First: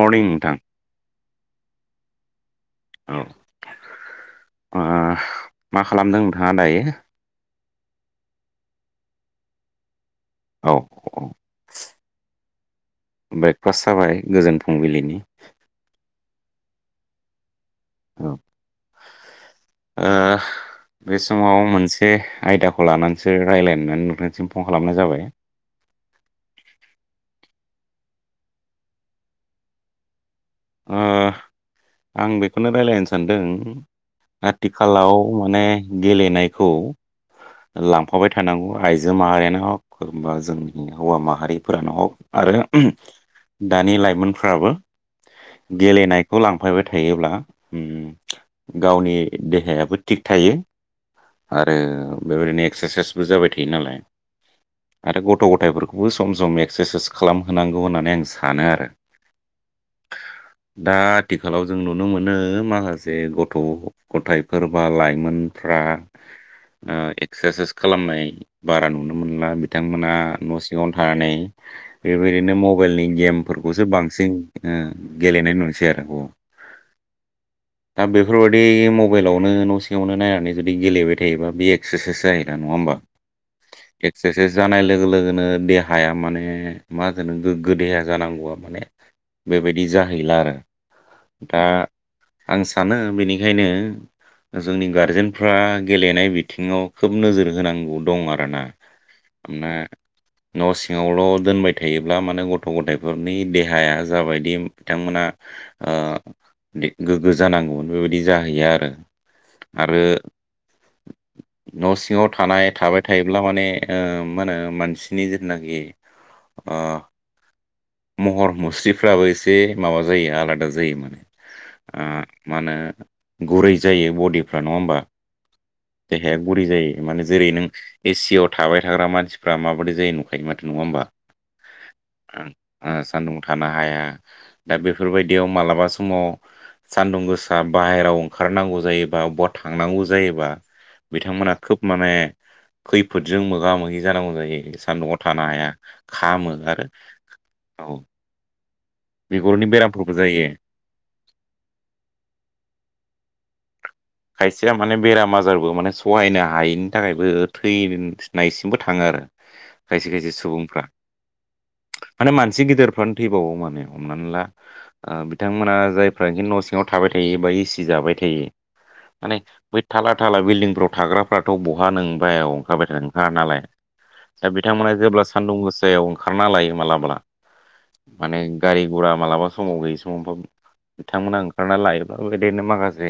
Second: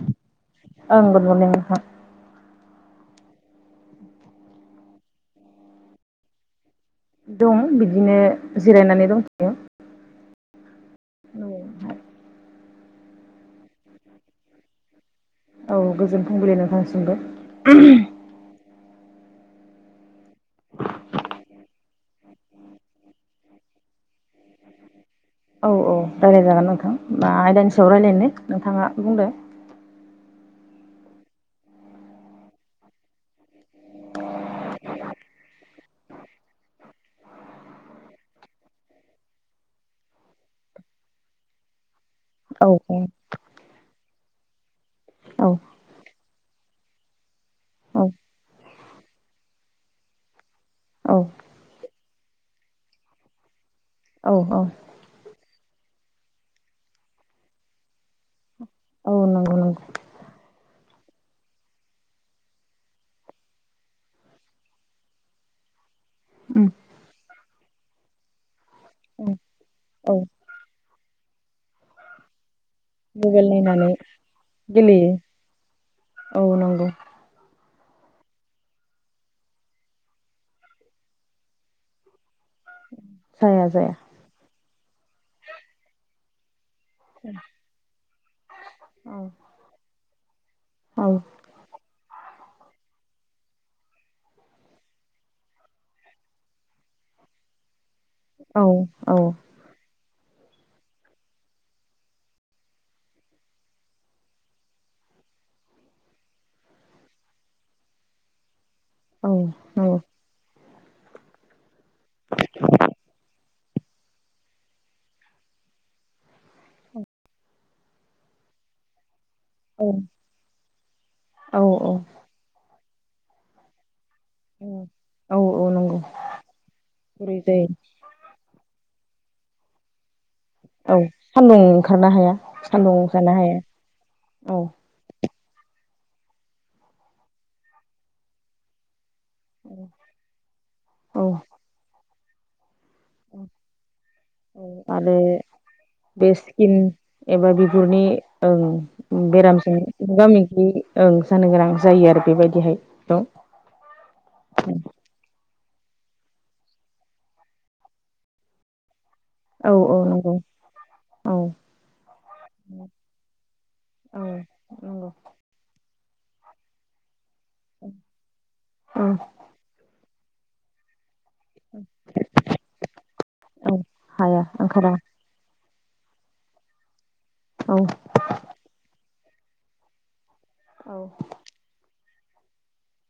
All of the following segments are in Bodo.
मरनिं नोंथां ओं गुर मरनिं नोंथां। औ आ मा खालामदों नोंथाङा दायो? दं बिदिनो जिरायनानै दंथय'। औ ओरैहाय ब्रेकफास जाबाय गोजोन फुंबिलिनि? औ गोजोन फुंबिलि नोंथांनिसिमबो [unintelligible] औ ओ बे समाव मोनसे आयदाखौ लानानसो रायलायनो होन्नानै नोंथांनिसिम फन खालामनाय जाबाय। औ औ रायज्लाय जागोन नोंथां। मा आयदानि सायाव रायलायनो नोंथाङा बुंदो। ओ आं बेखौनो राय्लायनो सानदों। आथिखालाव माने गेलेनायखौ लांफाबाय थानांगौ आइजो माहारियानो हक एबा जोंनि हौवा माहारिफोरानो हक। आरो औ औ दानि लाइमोनफ्राबो औ गेलेनायखौ लां फायबाय थायोब्ला औ उम गावनि देहायाबो थिग थायो। आरो बेबायदिनो एक्सारसाइसबो जाबाय थायो नालाय औ औ आरो गथ' थायफोरखौबो सम सम एक्सारसाइस खालामहोनांगौ होननानै आं सानो आरो। औ नंगौ नंगौ दा आथिखालाव जों नुनो मोनो माखासे गथ' गथाइफोर बा लाइमोनफ्रा उम ओ एक्सारसाइस खालामनाय बारा नुनो उम मोनला। बिथांमोना औ न' सिङाव थानानै बेबायदिनो मबाइलनि मबाइल गेमफोरखौसो नायनानै बांसिन ओ गेलेयो गेलेनाय नुनसै आरो ग' औ नंगौ दा बेफोरबायाददि मबाइलावनो न' सिङावनो नायनानै जुदि गेलेबाय थायोबा बे एक्सारसाइस जाया नङा होमबा जाया जाया एक्सारसाइस जानाय लोगो लोगोनो देहाया माने मा होनो गोग्गो देहा गोग्गो जानांगौआ माने औ बेबायदि जाहैला आरो औ दा आं सानो बिनिखायनो जोंनि गारजेनफ्रा गेलेनाय बिथिङाव खोब नोजोर होनांगौ। दं आरोना औ औ मा न' सिङावल' दोनबाय थायोब्ला माने गथ' गथायफोरनि देहाया जाबायदि बिथांमोना ओ गोग्गो जानांगौमोन बेबायदि जाहैया आरो। औ औ आरो [inaudible] न' सिङाव थानाय थाबाय थायोब्ला माने ओ मा होनो मानसिनि जिनाखि औ महर मुस्रि फ्राबो एसे औ माबा जायो आलादा जायो माने औ औ मा होनो? गुरै जायो। बडिफ्रा नङा हबा औ औ नंगौ देहाया गुरै जायो माने गुरै जेरै नों जायो एसि आव थाबाय थाग्रा मानसिफ्रा माबायदि जायो? नुखायो माथो नङा औ होमबा सान्दुं ओंखारनो हाया सान्दुं ओ ओंखारानो हाया। थानो हाया औ दा बेफोरबायदि बिदियाव मालाबा समाव सान्दुं गोसा बाहेराव ओंखारनांगौ जायो। बा बबेबा थांनांगौ जायोबा औ बिथांमोना खोब माने खैफोदजों मोगा मोगि जानांगौ जायो आरो सान्दुंयाव थानो हाया खामो आरो। औ बे ओ बिगुरनि बेरामजों बेरामफोरबो मोगा जायो मोगि जानो गोनां जायो आरो बेबायदिहाय औ खायसेया माने बेराम आजारबो माने सोम सहायनो हायैनि थाखायबो थैनायसिमबो थाङो आरो। औ खायसे खायसे नंगौ सुबुंफ्रा औ माने मानसि गिदिरफ्रानो थैबावो माने औ हमनानै ला ओ बिथांमोना जायफ्रा इदिननो न' सिङाव थाबाय थायो। बा एसि जाबाय थायो माने बै थाला थाला बिलदिंफ्राव थाग्रा फ्राथ' बहा नों बाहेराव ओंखारबाय थानो ओंखारा नालाय औ हाया दा बिथांमोना ओंखारा जेब्ला सानदुं गोसा सायाव ओंखारना लायो मालाबा औ माने गारि गुरा मालाबा समाव गैयि समाव [unintelligible] खोनानो बिथांमोना ओंखारना लायो। दा बेबायदिनो माखासे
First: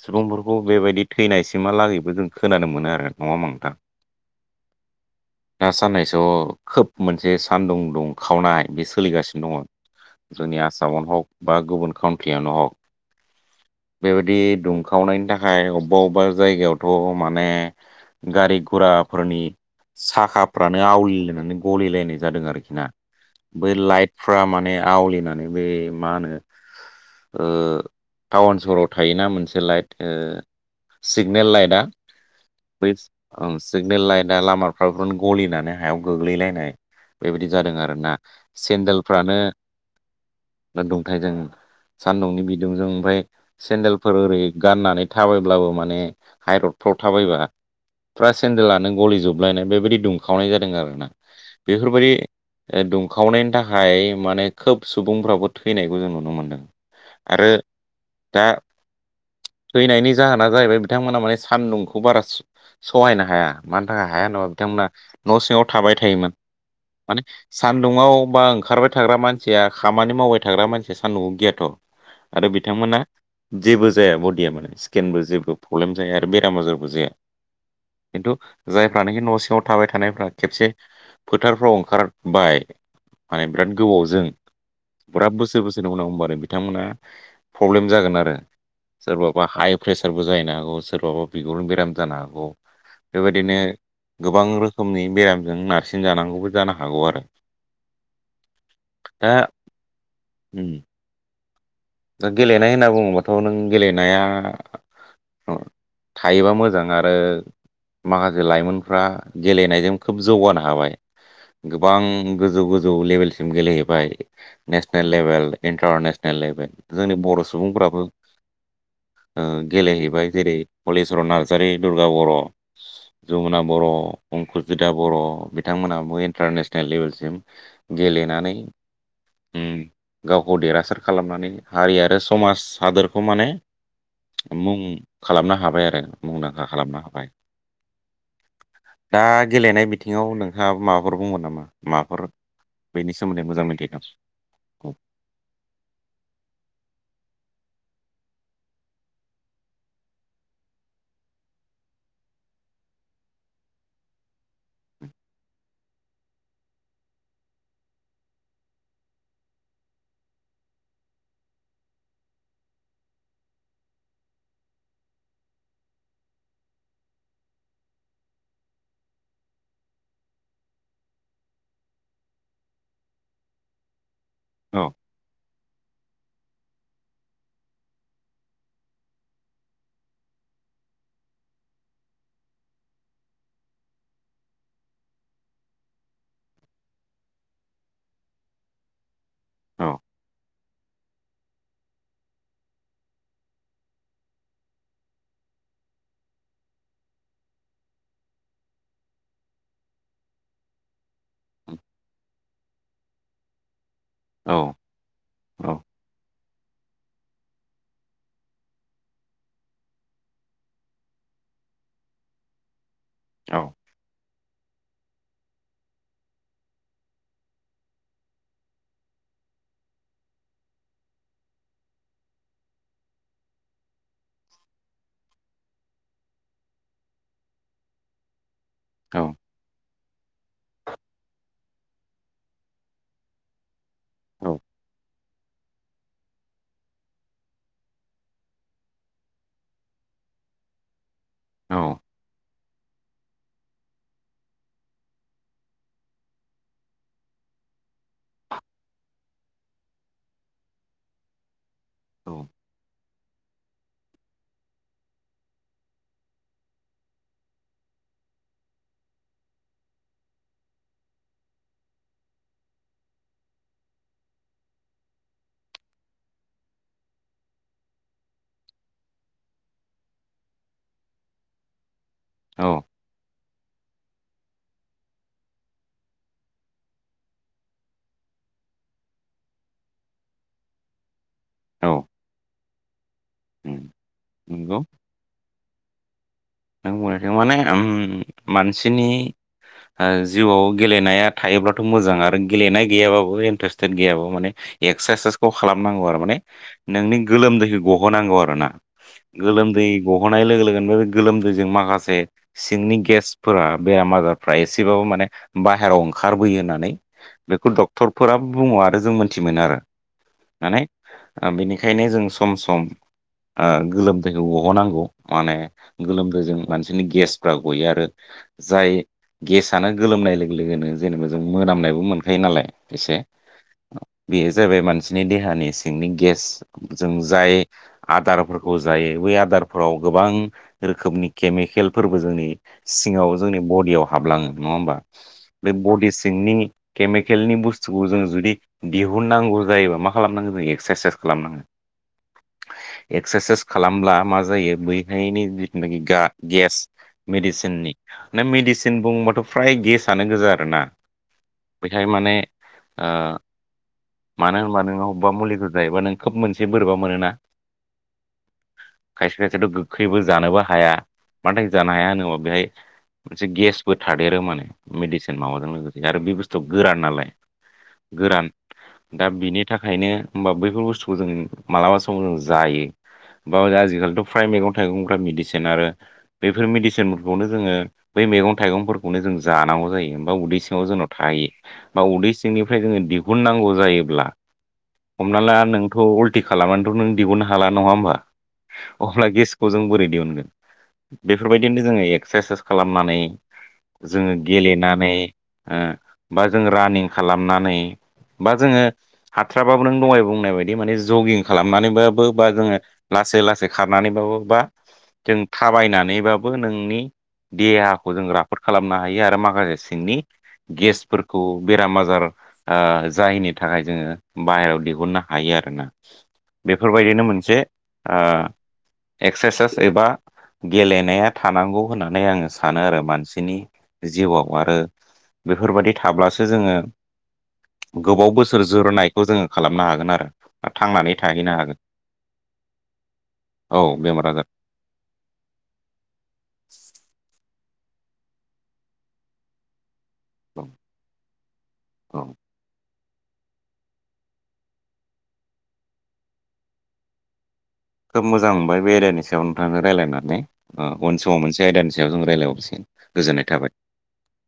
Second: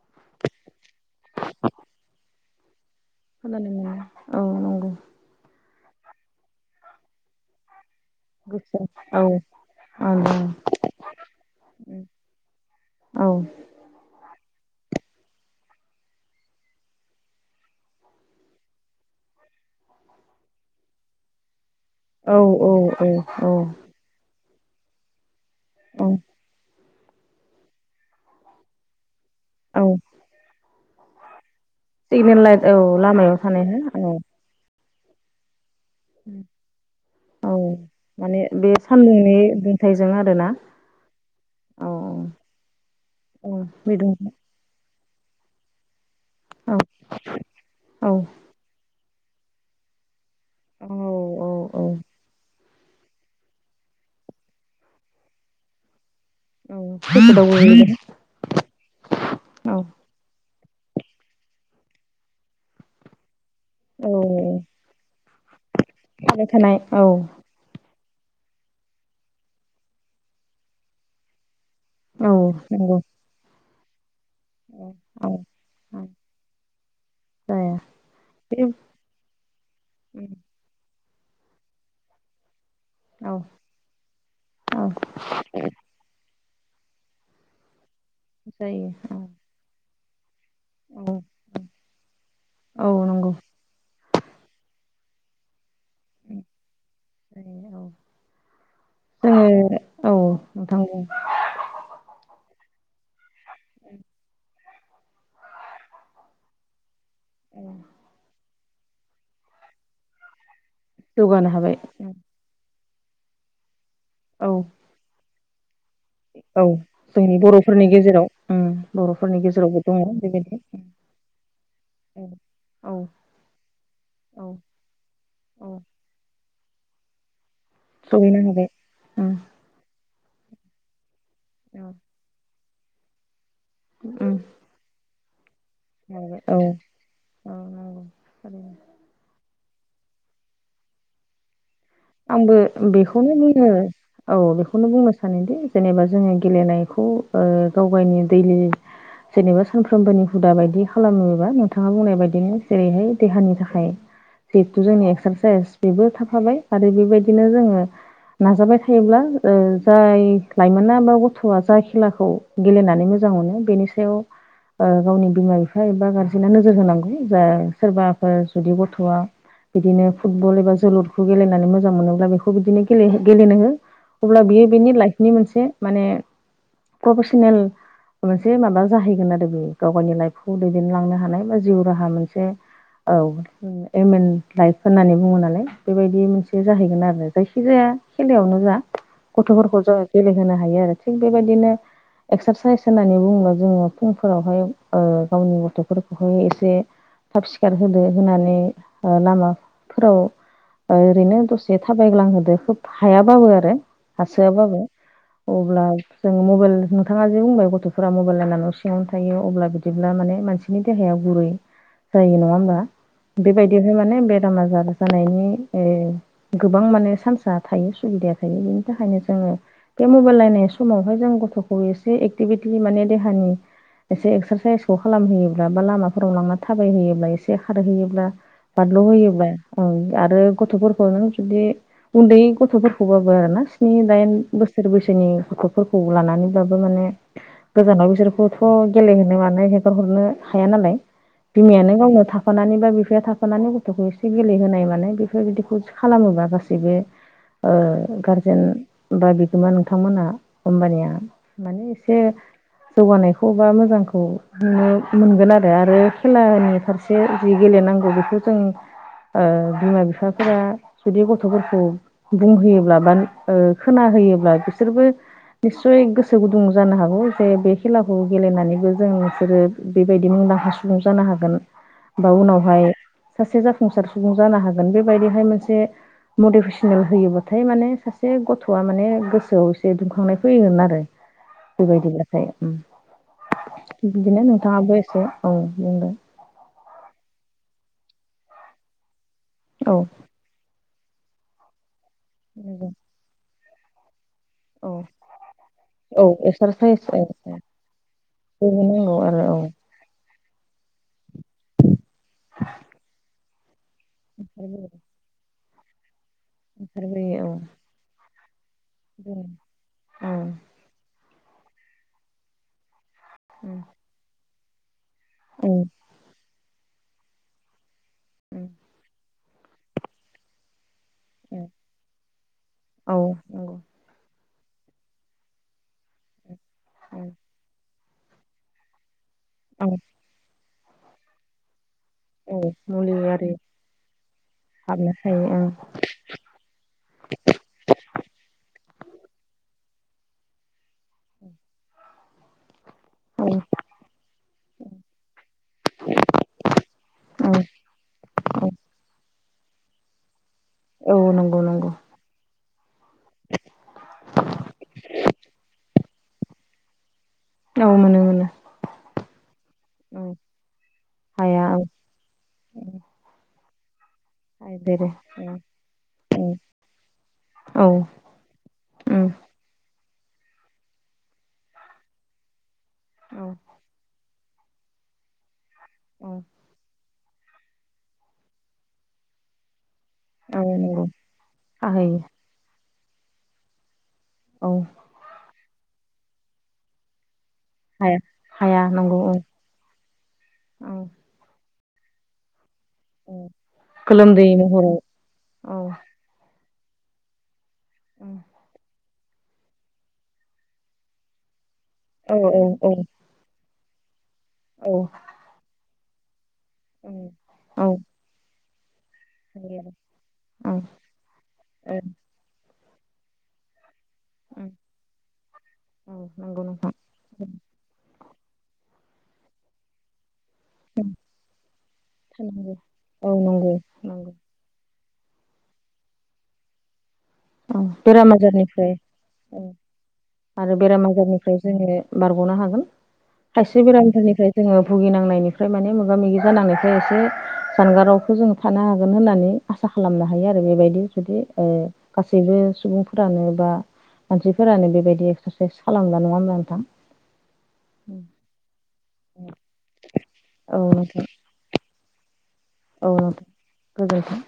सुबुंफोरखौ बेबायदि थैनायसिमहालागैबो जों खोनानो मोनो आरो। नङा होमबा नोंथां? [unintelligible] औ नंगौ दा साननैसो खोब मोनसे सानदुं दुं खावनाय गोसो बे औ सोलिगासिनो दङ। औ जोंनि आसामावनो हक बा गुबुन काउट्रियावनो हक बेबायदि दुं खावनायनि थाखाय अबबा अबबा जायगायावथ' माने गारि गुराफोरनि साखाफ्रानो आवलिलायनानै गलिलायनाय औ जादों आरोखि ना औ औ बै लाइट फ्रा माने आवलिनानै बे मा होनो? ओ टाउन सहराव थायोना मोनसे औ light signal light signal light औ बै लामायाव ओं थानाय सिगनेल हो लाइटा लामाफ्रावबो गलिनानै हायाव औ गोग्लैलायनाय बेबायदि औ जादों आरो ना सेन्देलफ्रानो फिथाइजों आरो ना। दा दुंथाजों सान्दुंनि बिदुंजों ओमफ्राय औ बिदुं सेन्देलफोर ओरै गान नानै थाबायब्लाबो माने औ आदबफ्राव थाबायबा औ फुरा सेनदेलानो गलिजोब बलायनाय बेबायदि दुंखावनाय जादों औ आरोना औ औ बेफोरबायदि दुंखावनायनि थाखाय माने खोब सुबुंफ्राबो थैनायखौ जों नुनो नो मोनदों औ आरो खैफोदाव गोग्लैदों दा औ थैनायनि जाहोना जाहैबाय बिथांमोना माने सान्दुंखौ बारा सहायनो हाया। मानि थाखाय हाया होनबा औ बिथांमोना न' सिङाव थाबाय थायोमोन थाबाय थानाय औ माने सान दुं'आव बा ओंखारबाय थाग्रा मानसिया खामानि मावबाय थाग्रा मानसिया सान्दुंखौ गियाथ' औ आरो बिथांमोना खोनादों जेबो जाया बडिया माने स्किनबो जेबो प्रब्लेम औ जाया आरो बेराम आजारबो जाया जाया खिन्थु बे जायफ्रानोखि न' सिङाव थाबाय थानायफ्रा खेबसे फोथारफ्राव ओंखारबाय औ औ माने बिराद गोबावजों बिराद बोसोर बोसोरनि उनाव होनबानो बिथांमोना प्रब्लेम जागोन आरो जायो औ सोरबाबा हाइ प्रेसारबो जाहैनाय नो हागौ औ सोरबाबा बिगुरनि बेराम जानो हागौ औ नंगौ बेबायदिनो गोबां रोखोमनि बेरामजों नारसिन जांगौबो जानो हागौ आरो जायो औ दा जोङो औ उम नोंथां दा गेलेनाय होनना बुङोबाथ' नों गेलेनाया थायोबा मोजां आरो माखासे लाइमोनफ्रा गेलेनायजों खोब जौगानो हाबाय जौगानो हाबाय गोबां गोजौ गोजौ गोजौ लेभेलसिम गेलेहैबाय औ नेसनेल लेभेल इन्टारनेसनेल औ लेभेल जोंनि बर' बर'फोरनि सुबुंफ्राबो गेजेराव उम बर'फोरनि गेजेरावबो दङ गेलेहैबाय जेरै बेबायदि हलिचवरन नार्जारि दुर्गा औ बर' औ जमुना बर' औ अंकुजिथा बर' औ बिथांमोना बय इन्टारनेसनेल लेभेलसिम सहैनो गेलेनानै हाबाय उम गावखौ देरहासार खालामनानै हारि आरो समाज हादोरखौ माने उम मुं खालामनो हाबाय औ मुंदांखा खालामनो हाबाय नंगौ थारैनो दा गेलेनाय बिथिङाव नोंथाङाबो माबाफोर बुंगोन नामा? माबाफोर आंबो बेनि बेखौनो सोमोन्दै मोजां बुङो मिथिगौ औ बेखौनो औ बुंनो सानोदि जेनेबा जोङो गेलेनाय खौ गाव गावनि दैलि जेनेबा सानफ्रोमबोनि हुदा बायदि खालामोबा नोंथाङा बुंनाय बायदिनो जेरैहाय देहानि थाखाय जिहेथु जोंनि एक्सारसाइस बेबो थाफाबाय आरो बेबायदिनो जोङो नाजाबाय थायोब्ला ओ जाय लाइमोना बा गथ'वा जा खेलाखौ गेलेनानै मोजां मोजां मोनो बेनि सायाव ओ गावनि बिमा बिफा एबा गारजेना नोजोर होनांगौ जा सोरबाफोर जुदि गथ'वा बिदिनो फुटबल एबा जोलुरखौ गेलेनानै मोजां मोनोब्ला बेखौ बिदिनो गेले गेलेनो हो अब्ला बियो औ बेनि लाइफनि मोनसे माने प्रफेसनेल मोनसे माबा जाहैगोन आरो बे गाव गावनि लाइफखौ दैदेनलांनो हानाय बा जिउ राहा मोनसे औ एम एन लाइफ होननानै बुङो नालाय बेबायदि मोनसे जाहैगोन आरो जायखिजाया खेलायावनो जा गथ'फोरखौ औ जों गेलेहोनो हायो आरो थिग बेबायदिनो एक्सारसाइस होननानै बुङोबा जोङो फुंफोरावहाय ओ गावनि गथ'फोरखौहाय एसे थाब सिखार होदो होनानै ओ लामाफोराव ओरैनो दसे थाबायग्लांहोदो खोब हायाबाबो आरो औ हासोआबाबो औ अब्ला जों मबाइल नोंथाङा जे बुंबाय गथ'फोरा मबाइल नायनानै सिङावनो थायो अब्ला बिदिब्ला माने मानसिनि देहायाव गुरै जायो नङा होमबा औ बेबायदियावहाय माने बेराम आजार जानायनि गोबां माने चान्स थायो सुबिदाया थायो बिनि थाखायनो जोङो बे मबाइल नायनाय समावहाय जों गथ'खौ एसे एक्टिभिटलि माने देहानि एसे एक्सारसाइसखौ खालामहोयोब्ला बा लामाफोराव लांनानै थाबायहैयोब्ला एसे खारहैयोब्ला बारलौ औ होयोब्ला औ आरो नों जुदि उन्दै गथ'फोरखौबाबो आरो ना स्नि दाइन औ बोसोर बैसो सोनि गथ'फोरखौ लानानैब्लाबो माने गोजानाव बिसोरखौथ' गेलेहोनो मानो हेंगारहरनो हाया नालाय बिमायानो गावनो थाफानानै बा बिफाया थाफानानै गथ'खौ एसे गेलेहोनाय माने बेफोरबायदिखौ खालामोबा गासैबो ओ गारजेन बा नोंथांमोना होमबानिया माने एसे औ जौगानाय। खौबा मोजांखौ नुनो मोनगोन आरो आरो खेलानि फारसे जि गेलेनांगौ बेखौ। ओ जोंना बि बिफाफोरा जुदि गथ'फोरखौ बुंहोयोब्ला बा खोना होयोब्ला बिसोरबो। निस्सय गोसो गुदुं जानो हागौ जे बे खेलाखौ गेलेनानैबो जों नोंसोरो बेबायदि मुं। दांखा सुबुं जानो हागोन बा औ उनावहाय सासे जाफुंसार सुबुं जानो हागोन हागोन बेबायदिहाय मोनसे मटिभेसनेल होयोबाथाय माने सासे गथ'वा माने गोसोआव एसे दुंखांनाय फैगोन आरो। औ बेबायदिब्लाथाय बिदिनो नंगौ नोंथाङाबो एसे औ। [unintelligible] नों बुंनाय थों माने मानसिनि औ ओ जिउआव। गेलेनाया थायोब्लाथ' मोजां आरो गेलेनाय गैयाबाबो इन्ट्रेस्टेद गैयाब्ला माने। औ एकसारसाइसखौ खालामनांगौ आरो औ माने एक्सारसाइस नोंनि औ गोलोमदैखौ गहोनांगौ आरोना। बेबो नांगौ आरो औ गोलोमदै गहोनाय लोगो लोगोनो बे गोलोमदैजों माखासे सिंनि गेसफोरा। बेराम आजारफ्रा एसेबाबो माने बाहेरायाव ओंखार बोयो होननानै ओंखारबोयो बेखौ डक्टरफोरा बुङो आरो जों मोन्थि मोनो ओंखारबोयो आरो। माने बेनिखायनो जों सम सम गोलोमदैखौ बहननांगौ औ। गोलोमदै जों मानसिनि गेसफ्रा गयो आरो जाय गेसानो गोलोमनाय लोगो लोगोनो। जेनेबा जों मोनामनायबो मोनखायो नालाय औ एसे बे जाबाय मानसिनि देहानि सिंनि गेस जों जाय आदारफोरखौ जायो बे। आदारफ्राव गोबां रोखोमनि केमिकेल। फोरबो जोंनि औ औ नंगौ औ मुलि सिङाव आरि जोंनि बडियाव हाबलाङो नङा होमबा हाबना थायो ओं बे बडि सिंनि। केमिकेलनि बुस्थुखौ जों जुदि दिहुननांगौ जायोबा मा खालामनांगोन जों एक्सारसाइस खालामनांगोन। औ एक्सारसाइस खालामब्ला मा जायो बै हायनायनि। जिनाखि गा गेस औ मेडिसिननि ना औ मेडिसिन बुंबाथ' फ्राय गेसानो गोजा आरो। आरोना औ नंगौ नंगौ बैहाय माने। आ मानो होनबब्ला नोङो बबेबा मुलिखौ जायोबा नों खोब मोनसे बोरैबा मोनोना औ मोनो मोनो खायसे खायसेथ' गोखैबो औ जानोबो हा हाया। मानो थाखाय जानो हाया होनोबा बेहाय मोनसे गेसबो थादेरो माने देरो मेडिसिन औ माबाजों लोगोसे आरो बे बुस्थुवा गोरान नालाय। औ गोरान दा उम बिनि थाखायनो। होमबा बैफोर बुस्थुखौ जों मालाबा समाव जों जायो औ बा आजिखालिथ' फ्राय मैगं थाइगंफ्रा मेडिसिन आरो औ बेफोर मेडिसिन खौनो जोङो बै मैगं थाइगंफोरखौनो जों जानांगौ जायो। बा उदै औ सिङाव नंगौ जोंनाव थायो बा खाहैयो उदै सिंनिफ्राय जोङो दिहुननांगौ जायो ब्ला औ हमना ला नोंथ' उल्टि खालामनानैथ' नों दिहुननो हा हाला नङा हामबा हाया हाया नंगौ अब्ला औ गेखौ जों बोरै दिहुनगोन? औ बेफोरबाय बिदिनो जों एक्सारसाइस खालामनानै औ जो गोलोमदै महराव गेलेनानै ओ औ बा जों रानिं खालामनानै बा जोङो हाथ्राबाबो नों दहाय बुंनाय बायदि माने जगिं खालामनानैबाबो औ बा जोङो औ लासै लासै खारनानैबाबो बा औ। जों थाबायनानैबाबो औ नोंनि औ देहाखौ जों राफोद खालामना हायो आरो माखासे सिंनि औ गेसफोरखौ बेराम आजार। आ जायिनि थाखाय जोङो। बाहेरायाव दिहुननो हायो आरोना औ नंगौ नंगौ बेफोर बायदिनो मोनसे आ। एक्सारसाइस एबा गेलेनाया थानांगौ होननानै आङो थानांगौ सानो आरो औ मानसिनि नंगौ नंगौ जिउआव आरो बेफोर बादि थाब्लासो जोङो औ गोबाव बेराम बोसोर आजारनिफ्राय जोरनायखौ जोङो औ खालामनो हागोन आरो बेराम थांनानै थाहैनो आजारनिफ्राय हागोन जोङो बारग'नो हा हागोन औ खायसे बेरामनि बेमार आजार थाखायफोरनिफ्राय जोङो भुगिनांनायनिफ्राय माने मोगा मोगि जानांनिफ्राय एसे जानगारावखौ जोङो थानो हागोन होननानै आसा खालामनो हायो आरो औ बेबायदि जुदि ओ औ गासैबो सुबुं फोरानो बा मानसिफोरानो बेबायदि एक्सारसाइस खालामना नङा होमब्ला नोंथां। खोब मोजां मोनबाय बे आयदानि सायाव नोंथांजों रायज्लायनानै औ ओ उन नोंथां समाव मोनसे आयदानि सायाव जों रायलायबावसै। औ नोंथां गोजोनथों।